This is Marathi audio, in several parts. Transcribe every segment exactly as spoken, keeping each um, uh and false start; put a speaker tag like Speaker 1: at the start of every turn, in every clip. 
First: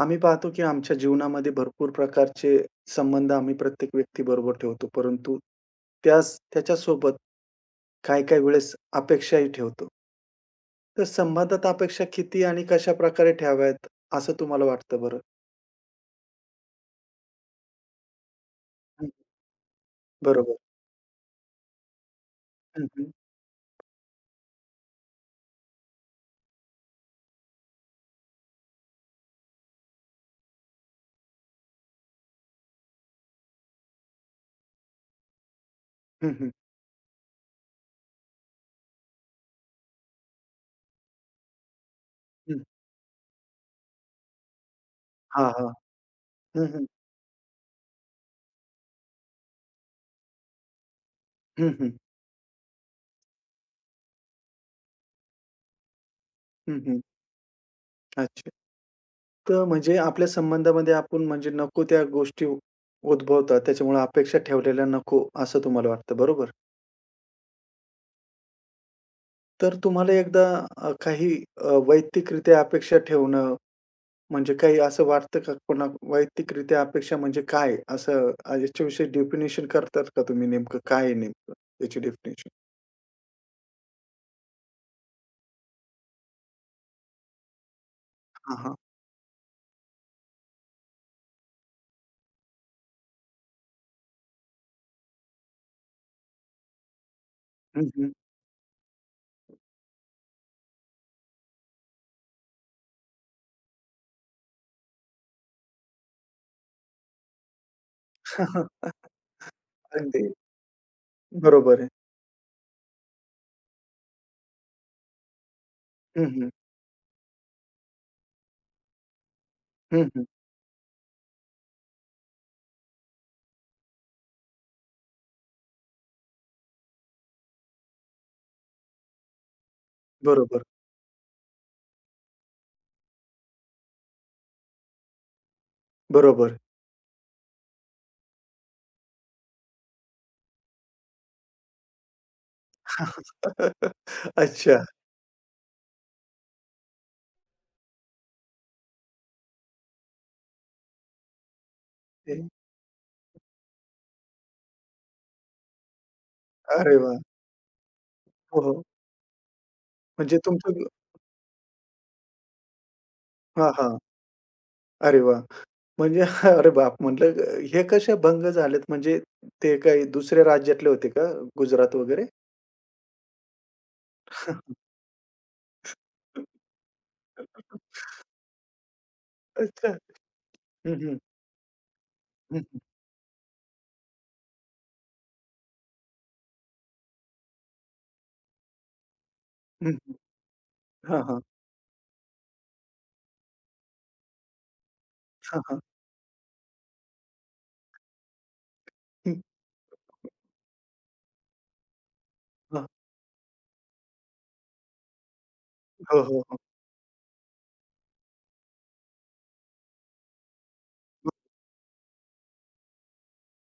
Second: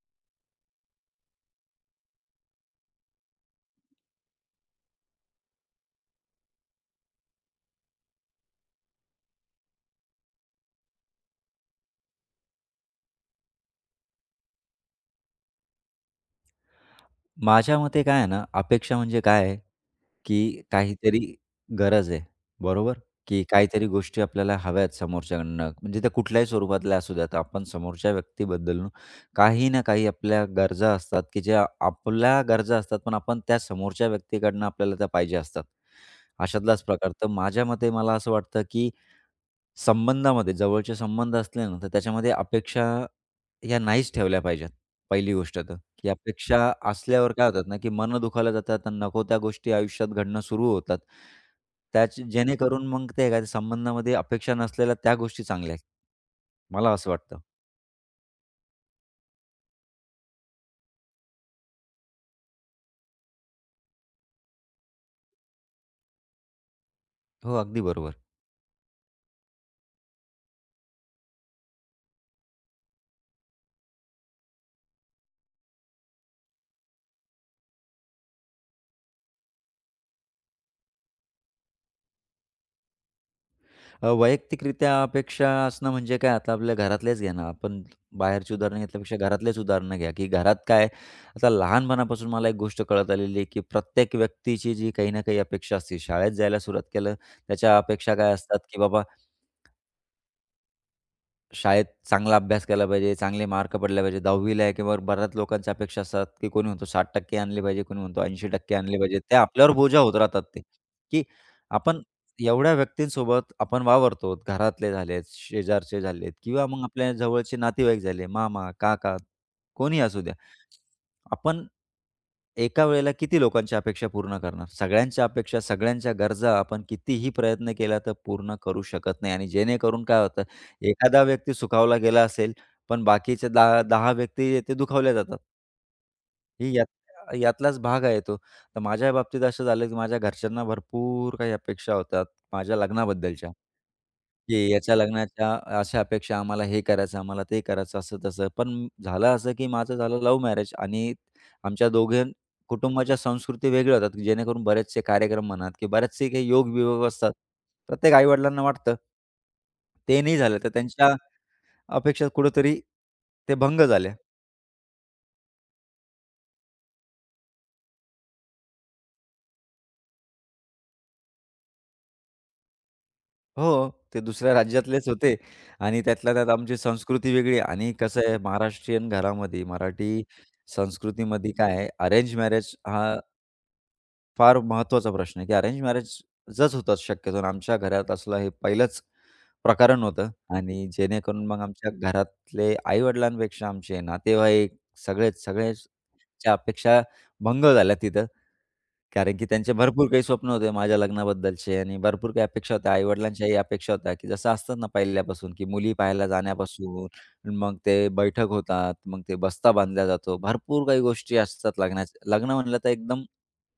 Speaker 1: आम्ही पाहतो की आमच्या जीवनामध्ये भरपूर प्रकारचे संबंध आम्ही प्रत्येक व्यक्तीबरोबर ठेवतो. परंतु त्यास त्याच्यासोबत काही-काही वेळेस अपेक्षाही ठेवतो. तर संबंधात अपेक्षा किती आणि कशाप्रकारे ठेवाव्यात, असं तुम्हाला वाटतं बरं?
Speaker 2: माझ्या मते काय आहे ना, अपेक्षा
Speaker 1: हं.
Speaker 2: म्हणजे काय आहे,
Speaker 1: बरोबर.
Speaker 2: की काहीतरी गरज आहे,
Speaker 1: हं,
Speaker 2: बरोबर?
Speaker 1: हं.
Speaker 2: की काहीतरी गोष्टी आपल्याला हव्या आहेत समोरच्याकडनं, म्हणजे त्या कुठल्याही स्वरूपातल्या असू द्यात. आपण समोरच्या व्यक्तीबद्दल काही ना काही आपल्या गरजा असतात, की ज्या आपल्या गरजा असतात, पण आपण त्या समोरच्या व्यक्तीकडनं आपल्याला त्या पाहिजे असतात.
Speaker 1: हं, हं.
Speaker 2: अशातलाच प्रकार. तर माझ्या मते मला असं वाटतं, की संबंधामध्ये जवळचे संबंध असले ना, तर त्याच्यामध्ये
Speaker 1: हं.
Speaker 2: अपेक्षा ह्या नाहीच ठेवल्या पाहिजेत, पहिली
Speaker 1: हां,
Speaker 2: गोष्ट
Speaker 1: हां.
Speaker 2: तर. की
Speaker 1: हं,
Speaker 2: अपेक्षा
Speaker 1: हं.
Speaker 2: असल्यावर काय होतात ना, की मनं दुखावल्या जातात आणि नको त्या गोष्टी आयुष्यात घडणं सुरू होतात.
Speaker 1: हं, हं.
Speaker 2: त्याच जेणेकरून मग ते काय संबंधामध्ये अपेक्षा नसलेल्या त्या गोष्टी चांगल्या आहेत.
Speaker 1: हं,
Speaker 2: मला
Speaker 1: हं.
Speaker 2: असं वाटतं.
Speaker 1: अच्छा. तर म्हणजे आपल्या संबंधामध्ये आपण म्हणजे नको त्या गोष्टी उद्भवतात. त्याच्यामुळे अपेक्षा ठेवलेल्या नको, असं तुम्हाला वाटतं. बरोबर?
Speaker 2: हो, अगदी बरोबर.
Speaker 1: तर तुम्हाला एकदा अ, काही अ, वैयक्तिकरित्या अपेक्षा ठेवणं, म्हणजे काही असं वाटतं का कोणा वैयक्तिकरित्या अपेक्षा म्हणजे काय? असं अ, याच्याविषयी डेफिनेशन करतात का तुम्ही नेमकं काय आहे नेमकं याची डेफिनेशन?
Speaker 2: अ, वैयक्तिकरित्या अपेक्षा असणं म्हणजे काय आता आपल्या घरातलेच घ्या ना, आपण बाहेरची
Speaker 1: हां, हां.
Speaker 2: उदाहरणं घेतल्यापेक्षा घरातलेच उदाहरणं घ्या, की घरात काय आता लहानपणापासून मला एक गोष्ट कळत आलेली आहे, की प्रत्येक व्यक्तीची जी काही ना काही अपेक्षा असते. शाळेत जायला सुरुवात केलं, त्याच्या
Speaker 1: हं, हं.
Speaker 2: अपेक्षा काय असतात, की बाबा शाळेत चांगला अभ्यास केला पाहिजे, चांगले मार्क पडले पाहिजे. दहावी ला आहे किंवा बऱ्याच लोकांच्या अपेक्षा असतात, की कोणी म्हणतो साठ टक्के आणले पाहिजे, कोणी म्हणतो ऐंशी टक्के आणले पाहिजे. ते आपल्यावर बोजा होत
Speaker 1: अगदी
Speaker 2: राहतात ते, की
Speaker 1: बरोबर आहे.
Speaker 2: आपण एवढ्या व्यक्तींसोबत आपण वावरतो. घरातले झालेत, शेजारचे
Speaker 1: हं,
Speaker 2: झालेत
Speaker 1: हं.
Speaker 2: किंवा मग आपल्या जवळचे नातेवाईक झाले, मामा, काका कोणीही
Speaker 1: हं,
Speaker 2: असू
Speaker 1: हं.
Speaker 2: द्या. आपण एका वेळेला किती लोकांच्या अपेक्षा पूर्ण करणार? सगळ्यांच्या अपेक्षा, सगळ्यांच्या गरजा आपण कितीही प्रयत्न केला तर पूर्ण करू शकत नाही आणि जेणेकरून काय होतं
Speaker 1: बरोबर,
Speaker 2: एखादा व्यक्ती सुखावला गेला असेल, पण बाकीचे दहा दहा व्यक्ती ते दुखावल्या जातात.
Speaker 1: बरोबर.
Speaker 2: ही यात यातलाच भाग आहे तो. तर माझ्या बाबतीत असं झालं, की माझ्या घरच्यांना भरपूर काही अपेक्षा होत्या माझ्या लग्नाबद्दलच्या, की
Speaker 1: अच्छा.
Speaker 2: याच्या लग्नाच्या अशा अपेक्षा, आम्हाला हे करायचं, आम्हाला ते करायचं, असं-तसं. पण झालं असं, की माझं झालं लव्ह मॅरेज आणि आमच्या दोघे कुटुंबाच्या संस्कृती वेगळ्या होतात, की जेणेकरून बरेचसे कार्यक्रम म्हणा की बरेचसे काही
Speaker 1: अरे
Speaker 2: योग-वियोग
Speaker 1: वाह!
Speaker 2: असतात. प्रत्येक
Speaker 1: हो,
Speaker 2: आई-वडिलांना
Speaker 1: हो.
Speaker 2: वाटतं. ते नाही
Speaker 1: म्हणजे
Speaker 2: झालं, तर
Speaker 1: तुमचं
Speaker 2: त्यांच्या अपेक्षा कुठेतरी ते
Speaker 1: हां,
Speaker 2: भंग
Speaker 1: हां.
Speaker 2: झाल्या.
Speaker 1: अरे वाह! म्हणजे अरे बाप! म्हटलं हे कसे भंग झालेत म्हणजे ते काही दुसऱ्या राज्यातले होते का? गुजरात वगैरे?
Speaker 2: हो, ते दुसऱ्या राज्यातलेच होते आणि त्यातल्या त्यात आमची संस्कृती वेगळी आणि कसं आहे महाराष्ट्रीयन घरामध्ये,
Speaker 1: अच्छा.
Speaker 2: मराठी
Speaker 1: हं, हं.
Speaker 2: संस्कृतीमध्ये काय आहे अरेंज
Speaker 1: हं,
Speaker 2: मॅरेज
Speaker 1: हं.
Speaker 2: हा फार महत्त्वाचा प्रश्न आहे, की अरेंज मॅरेजच होतं शक्यतो आणि आमच्या घरात असलं हे पहिलंच
Speaker 1: हं,
Speaker 2: प्रकरण
Speaker 1: हं.
Speaker 2: होतं आणि
Speaker 1: हां, हां.
Speaker 2: जेणेकरून मग आमच्या घरातले आई-वडिलांपेक्षा आमचे नातेवाईक सगळेच
Speaker 1: हां, हां.
Speaker 2: सगळेच्या अपेक्षा भंग झाल्या तिथं. कारण की त्यांचे भरपूर काही स्वप्न होते माझ्या लग्नाबद्दलचे आणि भरपूर काही अपेक्षा होत्या. आई-वडिलांच्याही अपेक्षा होत्या, की जसं असतात ना पहिल्यापासून, की मुली
Speaker 1: हो,
Speaker 2: पाहायला
Speaker 1: हो, हो.
Speaker 2: जाण्यापासून, मग ते बैठक होतात, मग ते बस्ता बांधला जातो. भरपूर काही गोष्टी असतात लग्नाच्या. लग्न म्हणलं तर एकदम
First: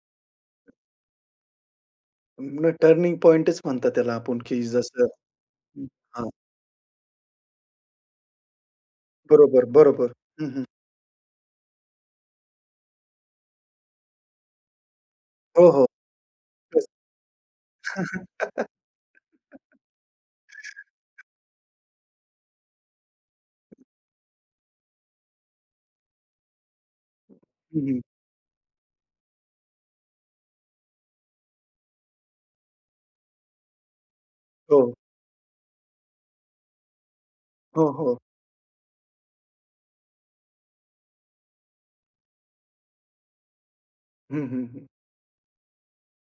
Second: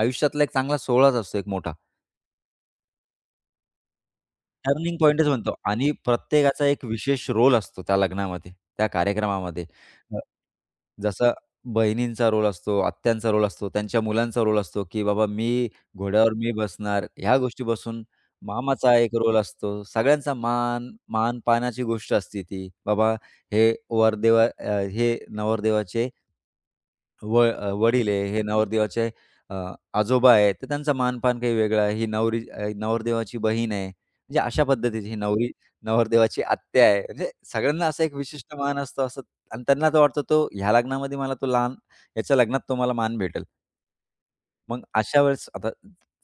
Speaker 2: आयुष्यातला एक चांगला सोहळाच असतो एक मोठा.
Speaker 1: टर्निंग पॉइंटच म्हणतात त्याला आपण, की
Speaker 2: टर्निंग
Speaker 1: जसं
Speaker 2: पॉइंटच म्हणतो आणि
Speaker 1: हां.
Speaker 2: प्रत्येकाचा एक विशेष रोल असतो त्या लग्नामध्ये, त्या
Speaker 1: बरोबर,
Speaker 2: कार्यक्रमामध्ये.
Speaker 1: बरोबर.
Speaker 2: अ,
Speaker 1: हं, हं.
Speaker 2: जसा बहिणींचा रोल असतो, आत्यांचा रोल असतो, त्यांच्या मुलांचा रोल असतो, की बाबा मी
Speaker 1: हो, हो.
Speaker 2: घोड्यावर मी बसणार, ह्या गोष्टीपासून
Speaker 1: तेच.
Speaker 2: मामाचा एक रोल असतो. सगळ्यांचा मान, मान-पानाची गोष्ट असते ती. बाबा हे वरदेवा अ, हे नवरदेवाचे व अ,
Speaker 1: हं,
Speaker 2: वडील आहे, हे नवरदेवाचे अ, आजोबा आहेत, तर त्यांचा मान काही वेगळा आहे. ही नवरी अ, नवरदेवाची बहीण आहे. म्हणजे अशा
Speaker 1: हो.
Speaker 2: पद्धतीची ही नवरी नवरदेवाची आत्या आहे. म्हणजे सगळ्यांना
Speaker 1: हो,
Speaker 2: असा एक
Speaker 1: हो.
Speaker 2: विशिष्ट मान असतो असं आणि त्यांना तो वाटतो तो ह्या लग्नामध्ये मला तो लहान याच्या लग्नात तो मला मान भेटेल.
Speaker 1: हं, हं,
Speaker 2: मग
Speaker 1: हं.
Speaker 2: अशा वेळेस आता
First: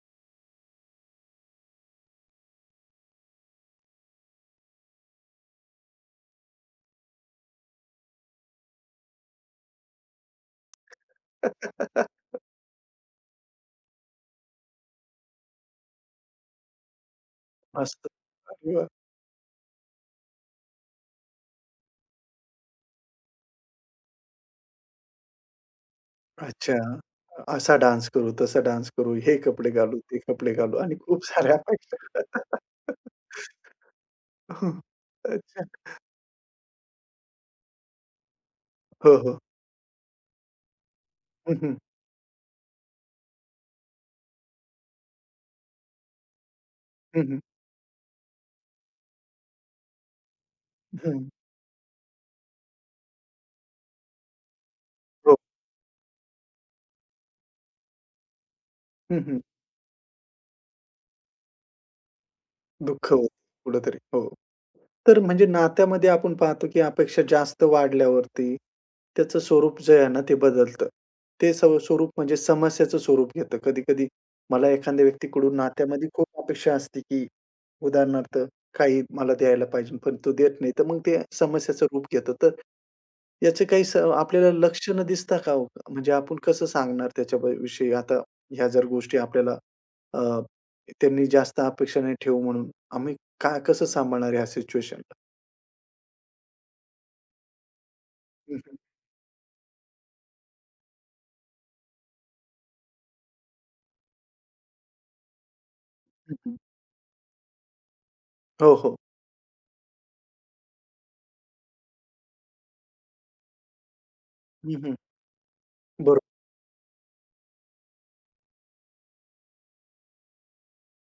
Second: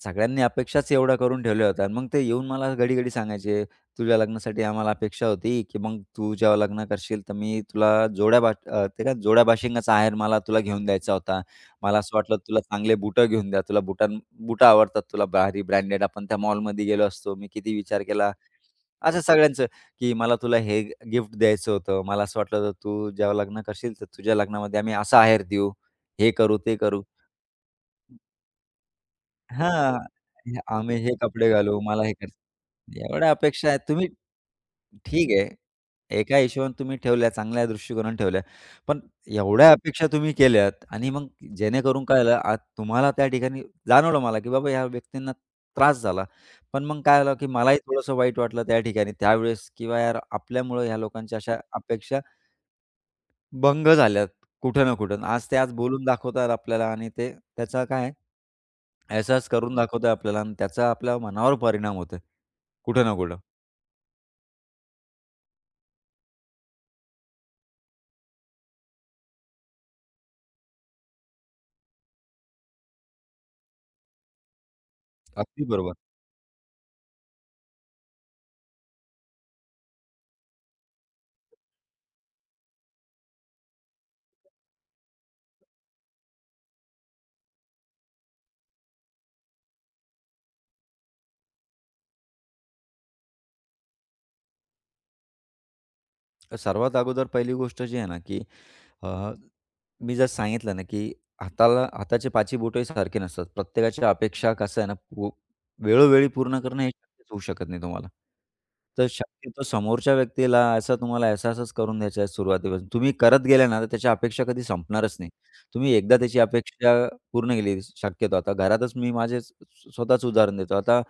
Speaker 2: सगळ्यांनी अपेक्षाच एवढ्या करून ठेवल्या होत्या आणि मग ते येऊन मला घडी-घडी सांगायचे, "तुझ्या लग्नासाठी आम्हाला अपेक्षा होती, की मग तू जेव्हा लग्न करशील तर मी तुला जोड्या बा अ, ते काय जोड्या बाशिंगाचा आहेर मला तुला घेऊन द्यायचा होता. मला असं वाटलं तुला चांगले बुटं घेऊन द्या. तुला बुटां बुटं आवडतात तुला भारी ब्रँडेड. आपण त्या मॉलमध्ये गेलो असतो. मी किती विचार
Speaker 1: मस्त.
Speaker 2: केला." असं सगळ्यांचं, की मला तुला हे गिफ्ट द्यायचं होतं. मला असं वाटलं होतं तू जेव्हा लग्न करशील तर तुझ्या लग्नामध्ये आम्ही असा आहेर देऊ. हे करू,
Speaker 1: अच्छा.
Speaker 2: ते करू.
Speaker 1: असा डान्स करू, तसा डान्स करू, हे कपडे घालू,
Speaker 2: हां.
Speaker 1: ते कपडे
Speaker 2: हे
Speaker 1: घालू आणि
Speaker 2: आम्ही हे
Speaker 1: खूप
Speaker 2: कपडे
Speaker 1: साऱ्या
Speaker 2: घालू, मला हे
Speaker 1: अपेक्षा.
Speaker 2: कर एवढ्या अपेक्षा आहेत. तुम्ही
Speaker 1: हो.
Speaker 2: ठीक आहे,
Speaker 1: अच्छा.
Speaker 2: एका हिशोबाने तुम्ही ठेवल्या, चांगल्या दृष्टिकोनाने ठेवल्या. पण
Speaker 1: हो, हो.
Speaker 2: एवढ्या अपेक्षा तुम्ही केल्यात आणि मग
Speaker 1: हं, हं.
Speaker 2: जेणेकरून काय झालं, आज तुम्हाला त्या ठिकाणी जाणवलं मला, की बाबा ह्या व्यक्तींना त्रास झाला. पण मग काय
Speaker 1: हं,
Speaker 2: झालं,
Speaker 1: हं.
Speaker 2: की मलाही थोडंसं वाईट वाटलं त्या ठिकाणी त्यावेळेस, किंवा यार आपल्यामुळं ह्या
Speaker 1: हं.
Speaker 2: लोकांच्या अशा अपेक्षा भंग झाल्यात कुठं ना कुठं.
Speaker 1: हो.
Speaker 2: आज ते आज बोलून दाखवतात आपल्याला आणि ते त्याचा काय आहे
Speaker 1: हं, हं.
Speaker 2: अहसास करून दाखवतोय आपल्याला आणि त्याचा आपल्या मनावर परिणाम होतोय. कुठे
Speaker 1: दुःख
Speaker 2: ना
Speaker 1: होतं
Speaker 2: कुठं.
Speaker 1: कुठेतरी. हो. तर म्हणजे नात्यामध्ये आपण पाहतो, की अपेक्षा जास्त वाढल्यावरती त्याचं स्वरूप जे आहे ना, ते बदलतं. ते स्व स्वरूप म्हणजे समस्याचं स्वरूप घेतं. कधी-कधी मला एखाद्या व्यक्तीकडून
Speaker 2: अगदी बरोबर.
Speaker 1: नात्यामध्ये खूप अपेक्षा असते, की उदाहरणार्थ काही मला द्यायला पाहिजे, पण तो देत नाही. तर मग ते समस्याचं रूप घेतं. तर याचे काही स आपल्याला लक्षणं दिसता का हो? म्हणजे आपण कसं सांगणार त्याच्याविषयी? आता ह्या जर गोष्टी आपल्याला अ, त्यांनी जास्त अपेक्षा नाही ठेवू म्हणून, आम्ही काय कसं सांभाळणार ह्या सिच्युएशनला?
Speaker 2: तर सर्वात अगोदर पहिली गोष्ट जी आहे ना, की
Speaker 1: हं, हं.
Speaker 2: अ, मी जर सांगितलं ना, की हाताला हाताचे पाचही बोटंही सारखे नसतात. प्रत्येकाच्या अपेक्षा कसं आहे ना, पू वेळोवेळी
Speaker 1: हं, हं.
Speaker 2: पूर्ण करणं हे शक्यच होऊ शकत नाही तुम्हाला.
Speaker 1: हो, हो.
Speaker 2: तर शक्यतो समोरच्या व्यक्तीला असा तुम्हाला असा-असाच करून द्यायचा आहे सुरुवातीपासून. तुम्ही करत गेले ना, तर त्याच्या अपेक्षा कधी
Speaker 1: हं, हं.
Speaker 2: संपणारच नाही. तुम्ही एकदा
Speaker 1: बरोबर.
Speaker 2: त्याची अपेक्षा पूर्ण केली शक्यतो आता घरातच मी माझे स्व स्वतःच उदाहरण देतो आता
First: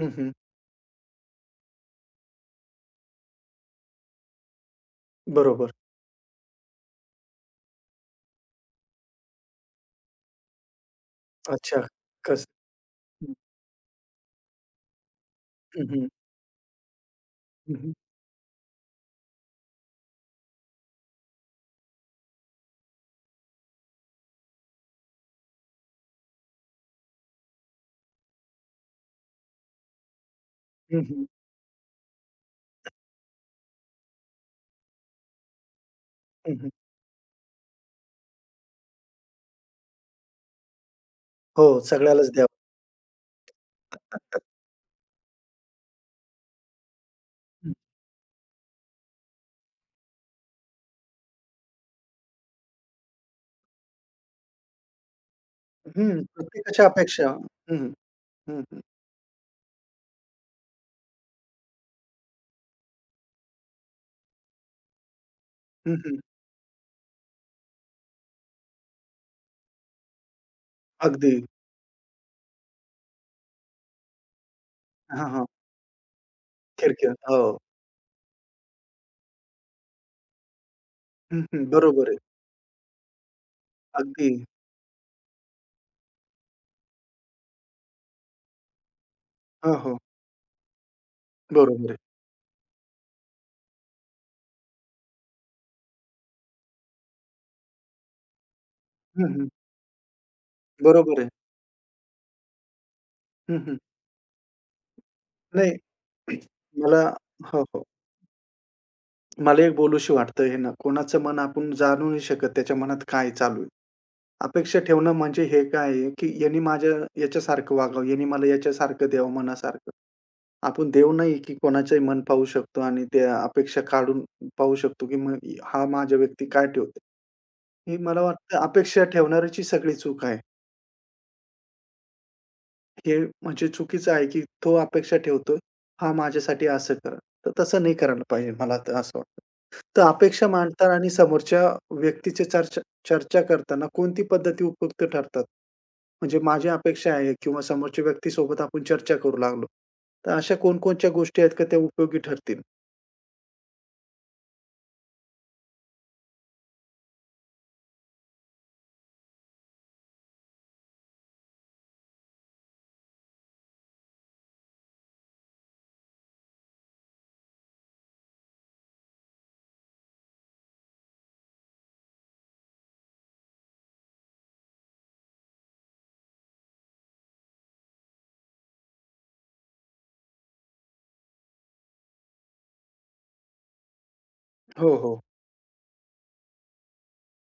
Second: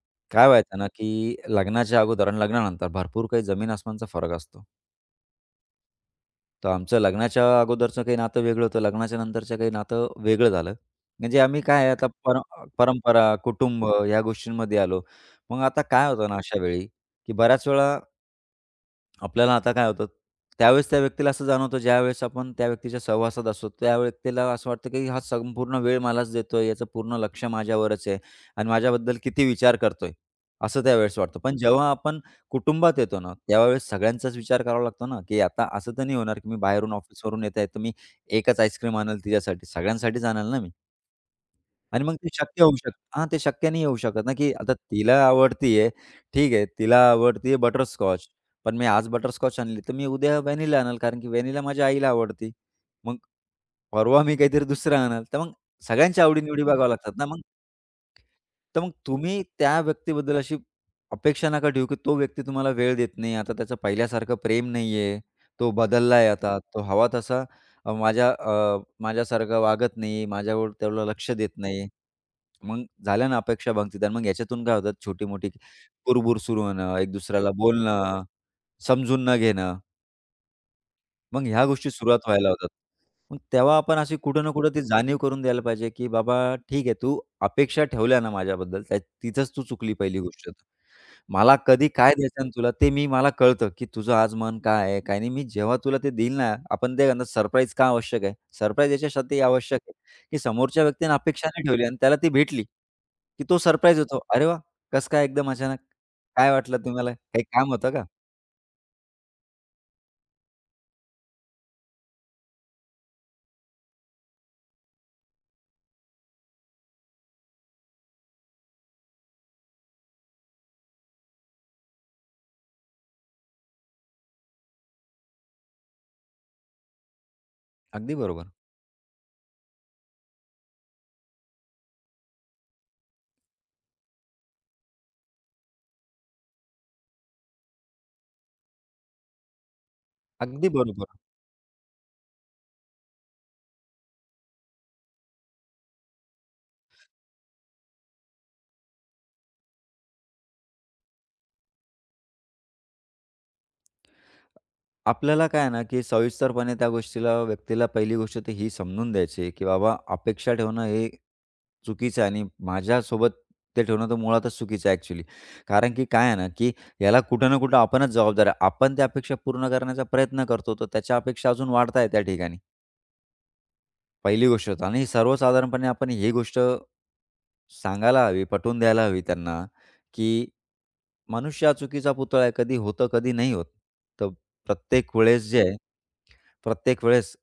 Speaker 1: हं, हं.
Speaker 2: काय व्हायचं ना, की लग्नाच्या अगोदर आणि लग्नानंतर भरपूर काही जमीन-आसमानचा फरक असतो.
Speaker 1: बरोबर.
Speaker 2: तर आमचं लग्नाच्या अगोदरचं काही नातं वेगळं होतं. लग्नाच्या नंतरचं काही नातं वेगळं झालं. म्हणजे आम्ही
Speaker 1: अच्छा.
Speaker 2: काय आहे आता पर
Speaker 1: कसं हं,
Speaker 2: परंपरा, कुटुंब या गोष्टींमध्ये आलो. मग आता
Speaker 1: हं.
Speaker 2: काय होतं ना अशा वेळी, की बऱ्याच
Speaker 1: हं, हं.
Speaker 2: वेळा आपल्याला आता काय होतं, त्यावेळेस त्या व्यक्तीला असं जाणवतं, ज्यावेळेस आपण त्या व्यक्तीच्या सहवासात असतो, त्या व्यक्तीला असं वाटतं, की हा संपूर्ण वेळ मलाच देतोय, याचं पूर्ण लक्ष माझ्यावरच आहे आणि माझ्याबद्दल किती विचार करतोय, असं
Speaker 1: हं,
Speaker 2: त्यावेळेस
Speaker 1: हं.
Speaker 2: वाटतं. पण जेव्हा आपण कुटुंबात येतो ना, त्यावेळेस सगळ्यांचाच विचार करावा लागतो ना, की आता असं तर नाही होणार, की
Speaker 1: हं,
Speaker 2: मी
Speaker 1: हं.
Speaker 2: बाहेरून ऑफिसवरून येत आहे, तर मी एकच आईस्क्रीम आणेल तिच्यासाठी, सगळ्यांसाठीच आणेल ना मी.
Speaker 1: हो,
Speaker 2: आणि मग ते
Speaker 1: सगळ्यालाच द्यावं.
Speaker 2: शक्य होऊ शकत हां, ते शक्य नाही होऊ शकत ना, की आता तिला आवडतीये, ठीक आहे, तिला आवडतीये
Speaker 1: हं.
Speaker 2: बटरस्कॉच. पण मी आज बटरस्कॉच आणली, तर मी उद्या व्हॅनिला आणल, कारण की व्हॅनिला माझ्या आईला आवडती. मग परवा मी काहीतरी दुसरं आणलं, तर मग
Speaker 1: हं,
Speaker 2: सगळ्यांच्या आवडी-निवडी हं.
Speaker 1: प्रत्येकाच्या
Speaker 2: बघाव्या लागतात ना
Speaker 1: अपेक्षा
Speaker 2: मग.
Speaker 1: हं, हं. हं, हं.
Speaker 2: तर मग तुम्ही त्या व्यक्तीबद्दल अशी अपेक्षा नका ठेवू, की तो व्यक्ती तुम्हाला वेळ देत नाही. आता त्याचं पहिल्यासारखं प्रेम नाहीये. तो
Speaker 1: हं, हं.
Speaker 2: बदललाय आता. तो हवा तसा अ, माझ्या अ, माझ्यासारखा वागत नाही. माझ्यावर तेवढं लक्ष
Speaker 1: अगदी.
Speaker 2: देत नाही. मग झाल्या ना अपेक्षा भंगतीत आणि मग याच्यातून काय होतात
Speaker 1: हां, हां.
Speaker 2: छोटी-मोठी कुरबुर सुरू होणं,
Speaker 1: किरकिर.
Speaker 2: एक दुसऱ्याला
Speaker 1: हो.
Speaker 2: बोलणं, समजून न घेणं.
Speaker 1: हं,
Speaker 2: मग
Speaker 1: हं.
Speaker 2: ह्या गोष्टी
Speaker 1: बरोबर आहे.
Speaker 2: सुरुवात व्हायला होतात. मग तेव्हा आपण अशी
Speaker 1: अगदी.
Speaker 2: कुठं ना कुठं ती जाणीव करून द्यायला पाहिजे, की बाबा ठीक आहे, तू अपेक्षा ठेवल्या ना माझ्याबद्दल, त्या तिथंच तू
Speaker 1: हो,
Speaker 2: चुकली
Speaker 1: हो.
Speaker 2: पहिली गोष्ट तर. मला कधी
Speaker 1: बरोबर आहे.
Speaker 2: काय द्यायचं आहे तुला ते मी मला कळतं, की तुझं आज मन काय आहे, काय नाही. मी जेव्हा तुला ते देईल ना, आपण ते म्हणतात सरप्राईज का आवश्यक आहे? सरप्राईज
Speaker 1: हं,
Speaker 2: याच्यासाठी
Speaker 1: हं.
Speaker 2: आवश्यक आहे, की समोरच्या व्यक्तीने
Speaker 1: बरोबर आहे.
Speaker 2: अपेक्षा नाही ठेवली आणि त्याला ती भेटली, की तो
Speaker 1: हं, हं.
Speaker 2: सरप्राईज होतो. "अरे वाह! कसं काय एकदम
Speaker 1: नाही
Speaker 2: अचानक? काय वाटलं
Speaker 1: मला
Speaker 2: तुम्हाला? काही
Speaker 1: हो,
Speaker 2: काम
Speaker 1: हो.
Speaker 2: होतं का?"
Speaker 1: मला एक बोलूशी वाटतं हे ना, कोणाचं मन आपण जाणू नाही शकत त्याच्या मनात काय चालू आहे. अपेक्षा ठेवणं म्हणजे हे काय आहे, की याने माझ्या याच्यासारखं वागावं, याने मला याच्यासारखं द्यावं मनासारखं. आपण देव नाही, की कोणाचंही मन पाहू शकतो आणि त्या अपेक्षा काढून पाहू शकतो, की मग हा माझ्या व्यक्ती काय ठेवतो. हे
Speaker 2: अगदी
Speaker 1: मला
Speaker 2: बरोबर.
Speaker 1: वाटतं अपेक्षा ठेवणाऱ्याची सगळी चूक आहे. हे म्हणजे चुकीचं आहे, की तो अपेक्षा ठेवतोय, हा माझ्यासाठी असं करेल. तर तसं नाही करायला पाहिजे, मला तर असं वाटतं. तर अपेक्षा
Speaker 2: अगदी
Speaker 1: मांडताना
Speaker 2: बरोबर.
Speaker 1: आणि समोरच्या व्यक्तीची चर्चा चर्चा करताना कोणती पद्धती उपयुक्त ठरतात? म्हणजे माझी अपेक्षा आहे किंवा समोरच्या व्यक्तीसोबत आपण चर्चा करू लागलो, तर अशा कोणकोणत्या गोष्टी आहेत का त्या उपयोगी ठरतील?
Speaker 2: आपल्याला काय आहे ना, की सविस्तरपणे त्या गोष्टीला व्यक्तीला पहिली गोष्ट तर ही समजून द्यायची आहे, की बाबा अपेक्षा ठेवणं हे चुकीचं आहे आणि माझ्यासोबत ते ठेवणं तर मुळातच चुकीचं आहे ॲक्च्युली. कारण की काय आहे ना, की याला कुठं ना कुठं आपणच जबाबदार आहे. आपण त्या अपेक्षा पूर्ण करण्याचा प्रयत्न करतो, तर त्याच्या अपेक्षा अजून वाढताय त्या ठिकाणी. पहिली गोष्ट होतं आणि सर्वसाधारणपणे आपण ही गोष्ट सांगायला हवी, पटवून द्यायला हवी त्यांना, की मनुष्य हा चुकीचा पुतळा आहे. कधी होतं, कधी नाही होत. तर
Speaker 1: हो,
Speaker 2: प्रत्येक
Speaker 1: हो.
Speaker 2: वेळेस जे आहे प्रत्येक वेळेस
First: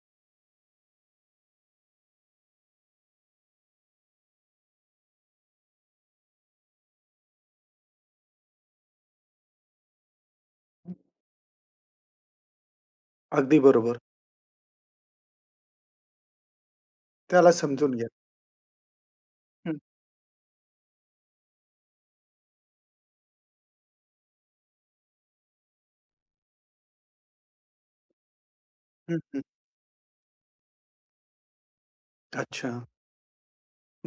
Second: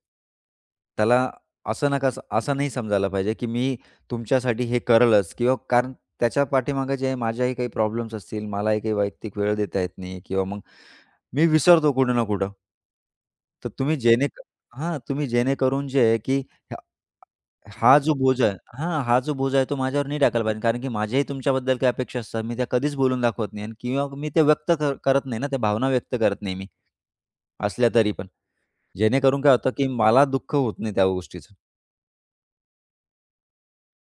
Speaker 2: त्याला असं नका असं नाही समजायला पाहिजे, की मी तुमच्यासाठी हे करलच किंवा कारण त्याच्या पाठीमागे जे माझ्याही काही प्रॉब्लेम्स असतील, मलाही काही वैयक्तिक वेळ देता येत नाही किंवा मग मी विसरतो कुठं ना कुठं.
Speaker 1: अगदी
Speaker 2: तर तुम्ही
Speaker 1: बरोबर.
Speaker 2: जेणे हां, तुम्ही जेणेकरून जे आहे, की हा
Speaker 1: त्याला
Speaker 2: हा
Speaker 1: समजून घ्या.
Speaker 2: जो बोजा आहे हां, हा जो बोजा आहे तो
Speaker 1: हं,
Speaker 2: माझ्यावर नाही टाकायला पाहिजे. कारण की माझ्याही तुमच्याबद्दल काही अपेक्षा असतात. मी त्या कधीच बोलून दाखवत नाही आणि किंवा मी ते व्यक्त कर करत नाही ना, त्या भावना व्यक्त करत नाही मी असल्या तरी पण.
Speaker 1: हं,
Speaker 2: जेणेकरून
Speaker 1: हं.
Speaker 2: काय होतं, की मला दुःख होत नाही त्या गोष्टीचं.
Speaker 1: अच्छा,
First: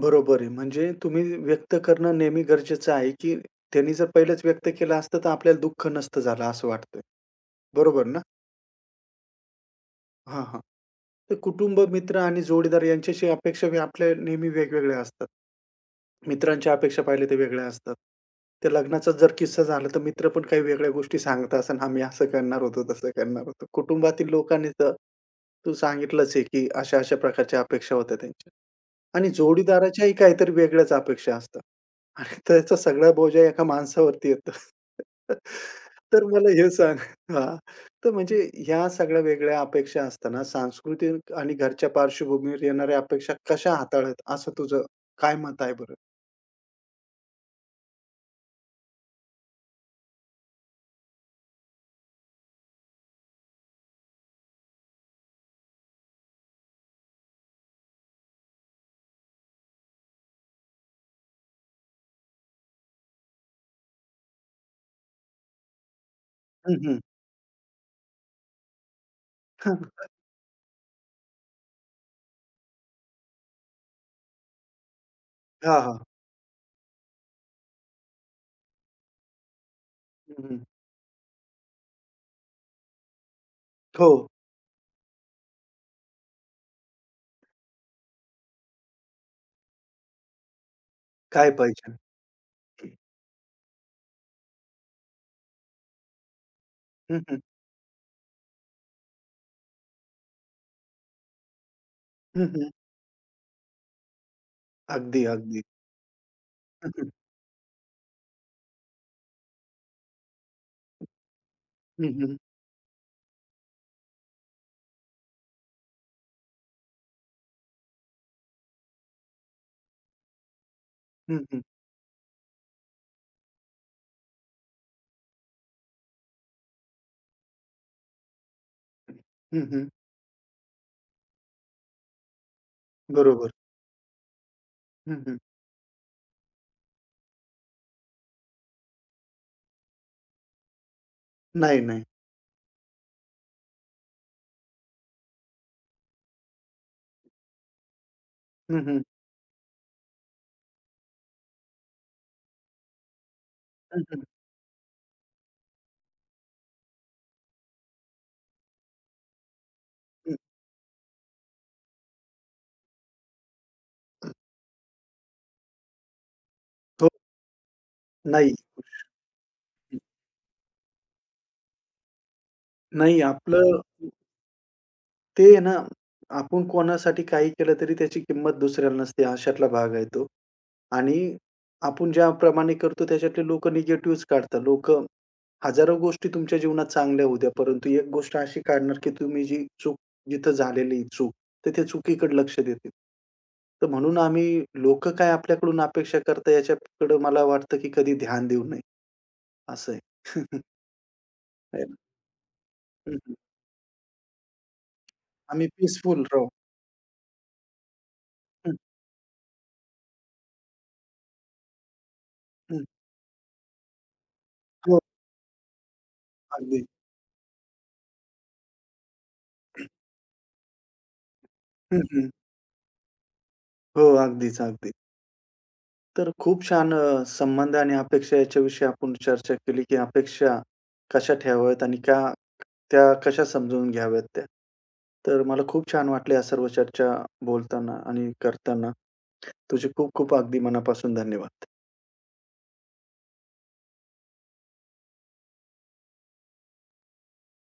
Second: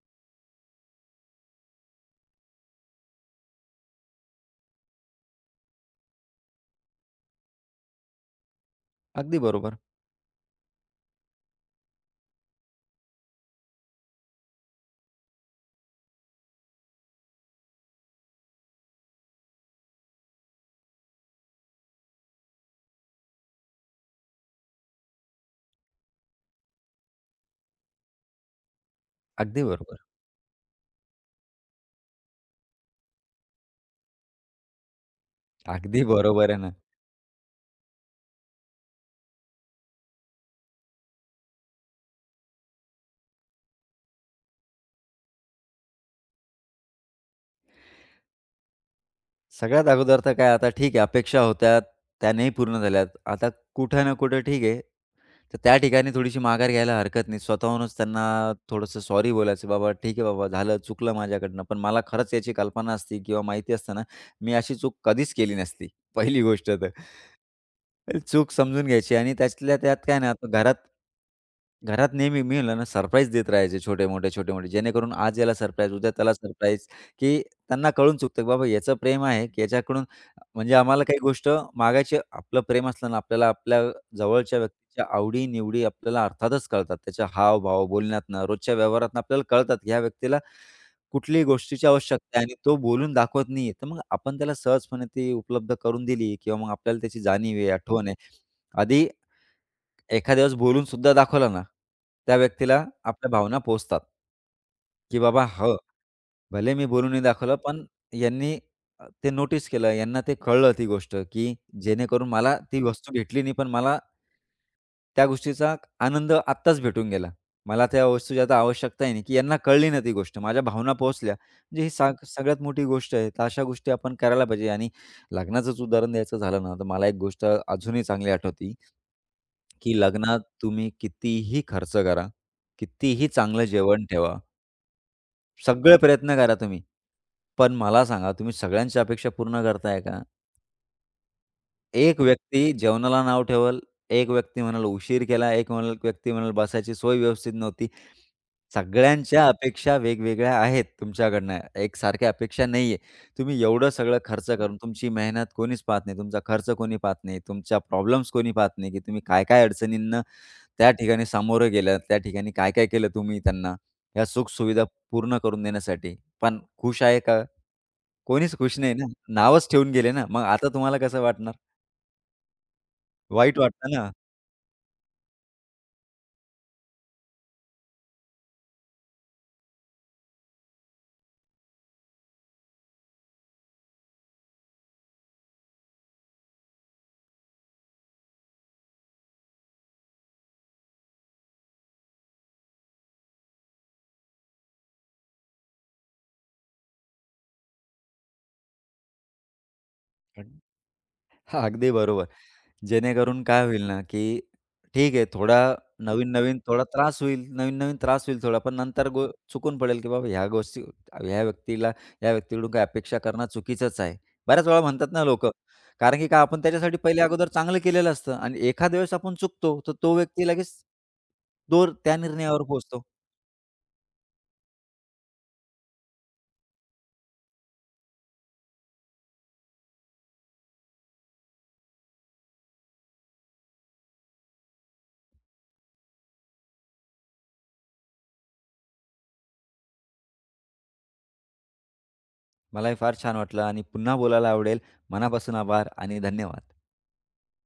Speaker 1: बरोबर आहे. म्हणजे तुम्ही व्यक्त करणं नेहमी गरजेचं आहे, की त्यांनी जर पहिलेच व्यक्त केलं असतं, तर आपल्याला दुःख नसतं झालं असं वाटतंय. बरोबर ना?
Speaker 2: अगदी बरोबर,
Speaker 1: हां, हां. तर कुटुंब, मित्र आणि जोडीदार यांच्याशी अपेक्षा बी आपल्या नेहमी वेगवेगळ्या असतात. मित्रांच्या अपेक्षा पाहिल्या तर वेगळ्या असतात. त्या लग्नाचा जर किस्सा झाला तर मित्र पण काही वेगळ्या गोष्टी सांगत असन, आम्ही असं करणार होतो, तसं करणार होतो. कुटुंबातील लोकांनी तर तू सांगितलंच आहे, की अशा-अशा प्रकारच्या अपेक्षा होत्या त्यांच्या. आणि
Speaker 2: अगदी बरोबर,
Speaker 1: जोडीदाराच्याही काहीतरी वेगळ्याच अपेक्षा असतात. आणि त्याचा सगळा बोजा एका माणसावरती येतो.
Speaker 2: अगदी
Speaker 1: तर मला
Speaker 2: बरोबर आहे
Speaker 1: हे
Speaker 2: ना.
Speaker 1: सांग हां. तर म्हणजे ह्या सगळ्या वेगळ्या अपेक्षा असताना सांस्कृतिक आणि घरच्या पार्श्वभूमीवर येणाऱ्या अपेक्षा कशा हाताळत असं तुझं काय मत आहे बरं?
Speaker 2: सगळ्यात अगोदर तर काय आता ठीक आहे अपेक्षा होत्या, त्या नाही पूर्ण झाल्यात. आता कुठे ना कुठे ठीक आहे, तर त्या ठिकाणी थोडीशी माघार घ्यायला हरकत नाही. स्वतःहूनच त्यांना थोडंसं सॉरी बोलायचं, "बाबा ठीक आहे बाबा, झालं, चुकलं माझ्याकडनं, पण मला खरंच याची कल्पना असती किंवा माहिती असतं मी अशी चूक कधीच केली नसती." पहिली गोष्ट
Speaker 1: हं,
Speaker 2: तर.
Speaker 1: हं.
Speaker 2: चूक समजून घ्यायची आणि त्यातल्या त्यात काय ना, आता घरात घरात नेहमी मी म्हणलं ना, सरप्राईज देत राहायचे छोटे-मोठे, छोटे-मोठे. जेणेकरून आज याला
Speaker 1: हां,
Speaker 2: सरप्राईज,
Speaker 1: हां.
Speaker 2: उद्या त्याला सरप्राईज, की त्यांना कळून चुकतं, की बाबा याचं प्रेम आहे, की याच्याकडून
Speaker 1: हं, हं.
Speaker 2: म्हणजे आम्हाला काही गोष्ट मागायची आपलं प्रेम असलं ना, आपल्याला आपल्या
Speaker 1: हो.
Speaker 2: जवळच्या व्यक्तीच्या आवडी-निवडी आपल्याला अर्थातच कळतात. त्याच्या हावभाव, बोलण्यातनं, रोजच्या व्यवहारातनं आपल्याला कळतात, की ह्या व्यक्तीला कुठलीही
Speaker 1: काय
Speaker 2: गोष्टीची
Speaker 1: पाहिजे?
Speaker 2: आवश्यकता आहे आणि तो बोलून दाखवत नाहीये, तर मग आपण त्याला सहजपणे ती उपलब्ध करून दिली किंवा मग आपल्याला
Speaker 1: हं,
Speaker 2: त्याची
Speaker 1: हं.
Speaker 2: जाणीव आहे, आठवण आहे. आधी एखाद्या वेळेस बोलून सुद्धा दाखवला ना, त्या
Speaker 1: हं, हं.
Speaker 2: व्यक्तीला आपल्या भावना पोहोचतात, की
Speaker 1: अगदी,
Speaker 2: बाबा
Speaker 1: अगदी.
Speaker 2: हो, भले मी
Speaker 1: हं, हं.
Speaker 2: बोलून नाही दाखवलं, पण यांनी अ, ते नोटीस केलं, यांना ते कळलं ती गोष्ट, की
Speaker 1: हं,
Speaker 2: जेणेकरून
Speaker 1: हं.
Speaker 2: मला ती वस्तू भेटली नाही, पण मला त्या गोष्टीचा आनंद आत्ताच भेटून गेला. मला त्या वस्तूची आता आवश्यकता आहे नाही, की यांना कळली ना ती गोष्ट. माझ्या भावना पोहोचल्या.
Speaker 1: हं, हं.
Speaker 2: म्हणजे ही साग सगळ्यात मोठी गोष्ट आहे. तर अशा गोष्टी आपण करायला पाहिजे आणि लग्नाचंच उदाहरण द्यायचं झालं ना, तर मला एक गोष्ट अजूनही चांगली आठवते, की लग्नात तुम्ही कितीही खर्च करा, कितीही
Speaker 1: बरोबर.
Speaker 2: चांगलं जेवण ठेवा,
Speaker 1: हं, हं.
Speaker 2: सगळे प्रयत्न करा तुम्ही. पण मला सांगा, तुम्ही सगळ्यांच्या अपेक्षा पूर्ण करताय का?
Speaker 1: नाही, नाही.
Speaker 2: एक व्यक्ती जेवणाला नाव ठेवल, एक व्यक्ती म्हणाल उशीर केला, एक म्हणाल व्यक्ती म्हणाल बसायची सोय व्यवस्थित नव्हती.
Speaker 1: हं, हं.
Speaker 2: सगळ्यांच्या अपेक्षा वेगवेगळ्या आहेत तुमच्याकडनं. एकसारख्या अपेक्षा नाहीये. तुम्ही एवढं
Speaker 1: हं,
Speaker 2: सगळं
Speaker 1: हं.
Speaker 2: खर्च करून तुमची मेहनत कोणीच पाहत नाही, तुमचा खर्च कोणी पाहत नाही, तुमच्या प्रॉब्लेम्स कोणी पाहत नाही, की तुम्ही काय-काय अडचणींना त्या ठिकाणी सामोरं गेलात, त्या ठिकाणी काय-काय केलं तुम्ही त्यांना, ह्या सुखसुविधा पूर्ण करून देण्यासाठी. पण खुश
Speaker 1: हो,
Speaker 2: आहे का?
Speaker 1: नाही.
Speaker 2: कोणीच खुश नाही ना. नावच ठेवून गेले ना. मग आता तुम्हाला कसं वाटणार?
Speaker 1: नाही,
Speaker 2: वाईट
Speaker 1: आपलं
Speaker 2: वाटतं ना.
Speaker 1: ते आहे ना, आपण कोणासाठी काही केलं तरी त्याची किंमत दुसऱ्याला नसते, अशातला भाग आहे तो. आणि आपण ज्याप्रमाणे करतो त्याच्यातले लोक निगेटिव्हच काढतात. लोकं हजारो गोष्टी तुमच्या जीवनात चांगल्या होऊ द्या, परंतु एक गोष्ट अशी काढणार, की तुम्ही जी चूक जिथं झालेली चूक, तर त्या चुकीकडे लक्ष देतील. तर म्हणून आम्ही लोकं काय आपल्याकडून अपेक्षा करतात याच्याकडे मला वाटतं, की कधी ध्यान देऊ नये, असं आहे.
Speaker 2: हां,
Speaker 1: आहे
Speaker 2: अगदी
Speaker 1: ना.
Speaker 2: बरोबर.
Speaker 1: हं,
Speaker 2: जेणेकरून काय होईल ना, की ठीक आहे थोडा
Speaker 1: आम्ही पीसफुल राहू.
Speaker 2: नवीन-नवीन थोडा त्रास होईल, नवीन-नवीन त्रास होईल थोडा, पण नंतर गो चुकून पडेल, की बाबा ह्या गोष्टी ह्या व्यक्तीला ह्या व्यक्तीकडून काही
Speaker 1: हं.
Speaker 2: अपेक्षा करणं चुकीचंच आहे. बऱ्याच वेळा
Speaker 1: हो,
Speaker 2: म्हणतात ना लोकं, कारण की काय आपण
Speaker 1: अगदी.
Speaker 2: त्याच्यासाठी पहिले अगोदर चांगलं केलेलं असतं आणि एखाद्या वेळेस आपण चुकतो, तर तो व्यक्ती लगेच तो
Speaker 1: हं,
Speaker 2: त्या
Speaker 1: हं.
Speaker 2: निर्णयावर पोहोचतो.
Speaker 1: हो, अगदीच, अगदी. तर खूप छान अ, संबंध आणि अपेक्षा याच्याविषयी आपण चर्चा केली, की अपेक्षा कशा ठेवाव्यात आणि का त्या कशा समजून घ्याव्यात त्या. तर मला खूप छान वाटलं या सर्व चर्चा बोलताना आणि करताना. तुझे खूप खूप अगदी मनापासून धन्यवाद.
Speaker 2: मलाही फार छान वाटलं आणि पुन्हा बोलायला आवडेल. मनापासून आभार आणि धन्यवाद.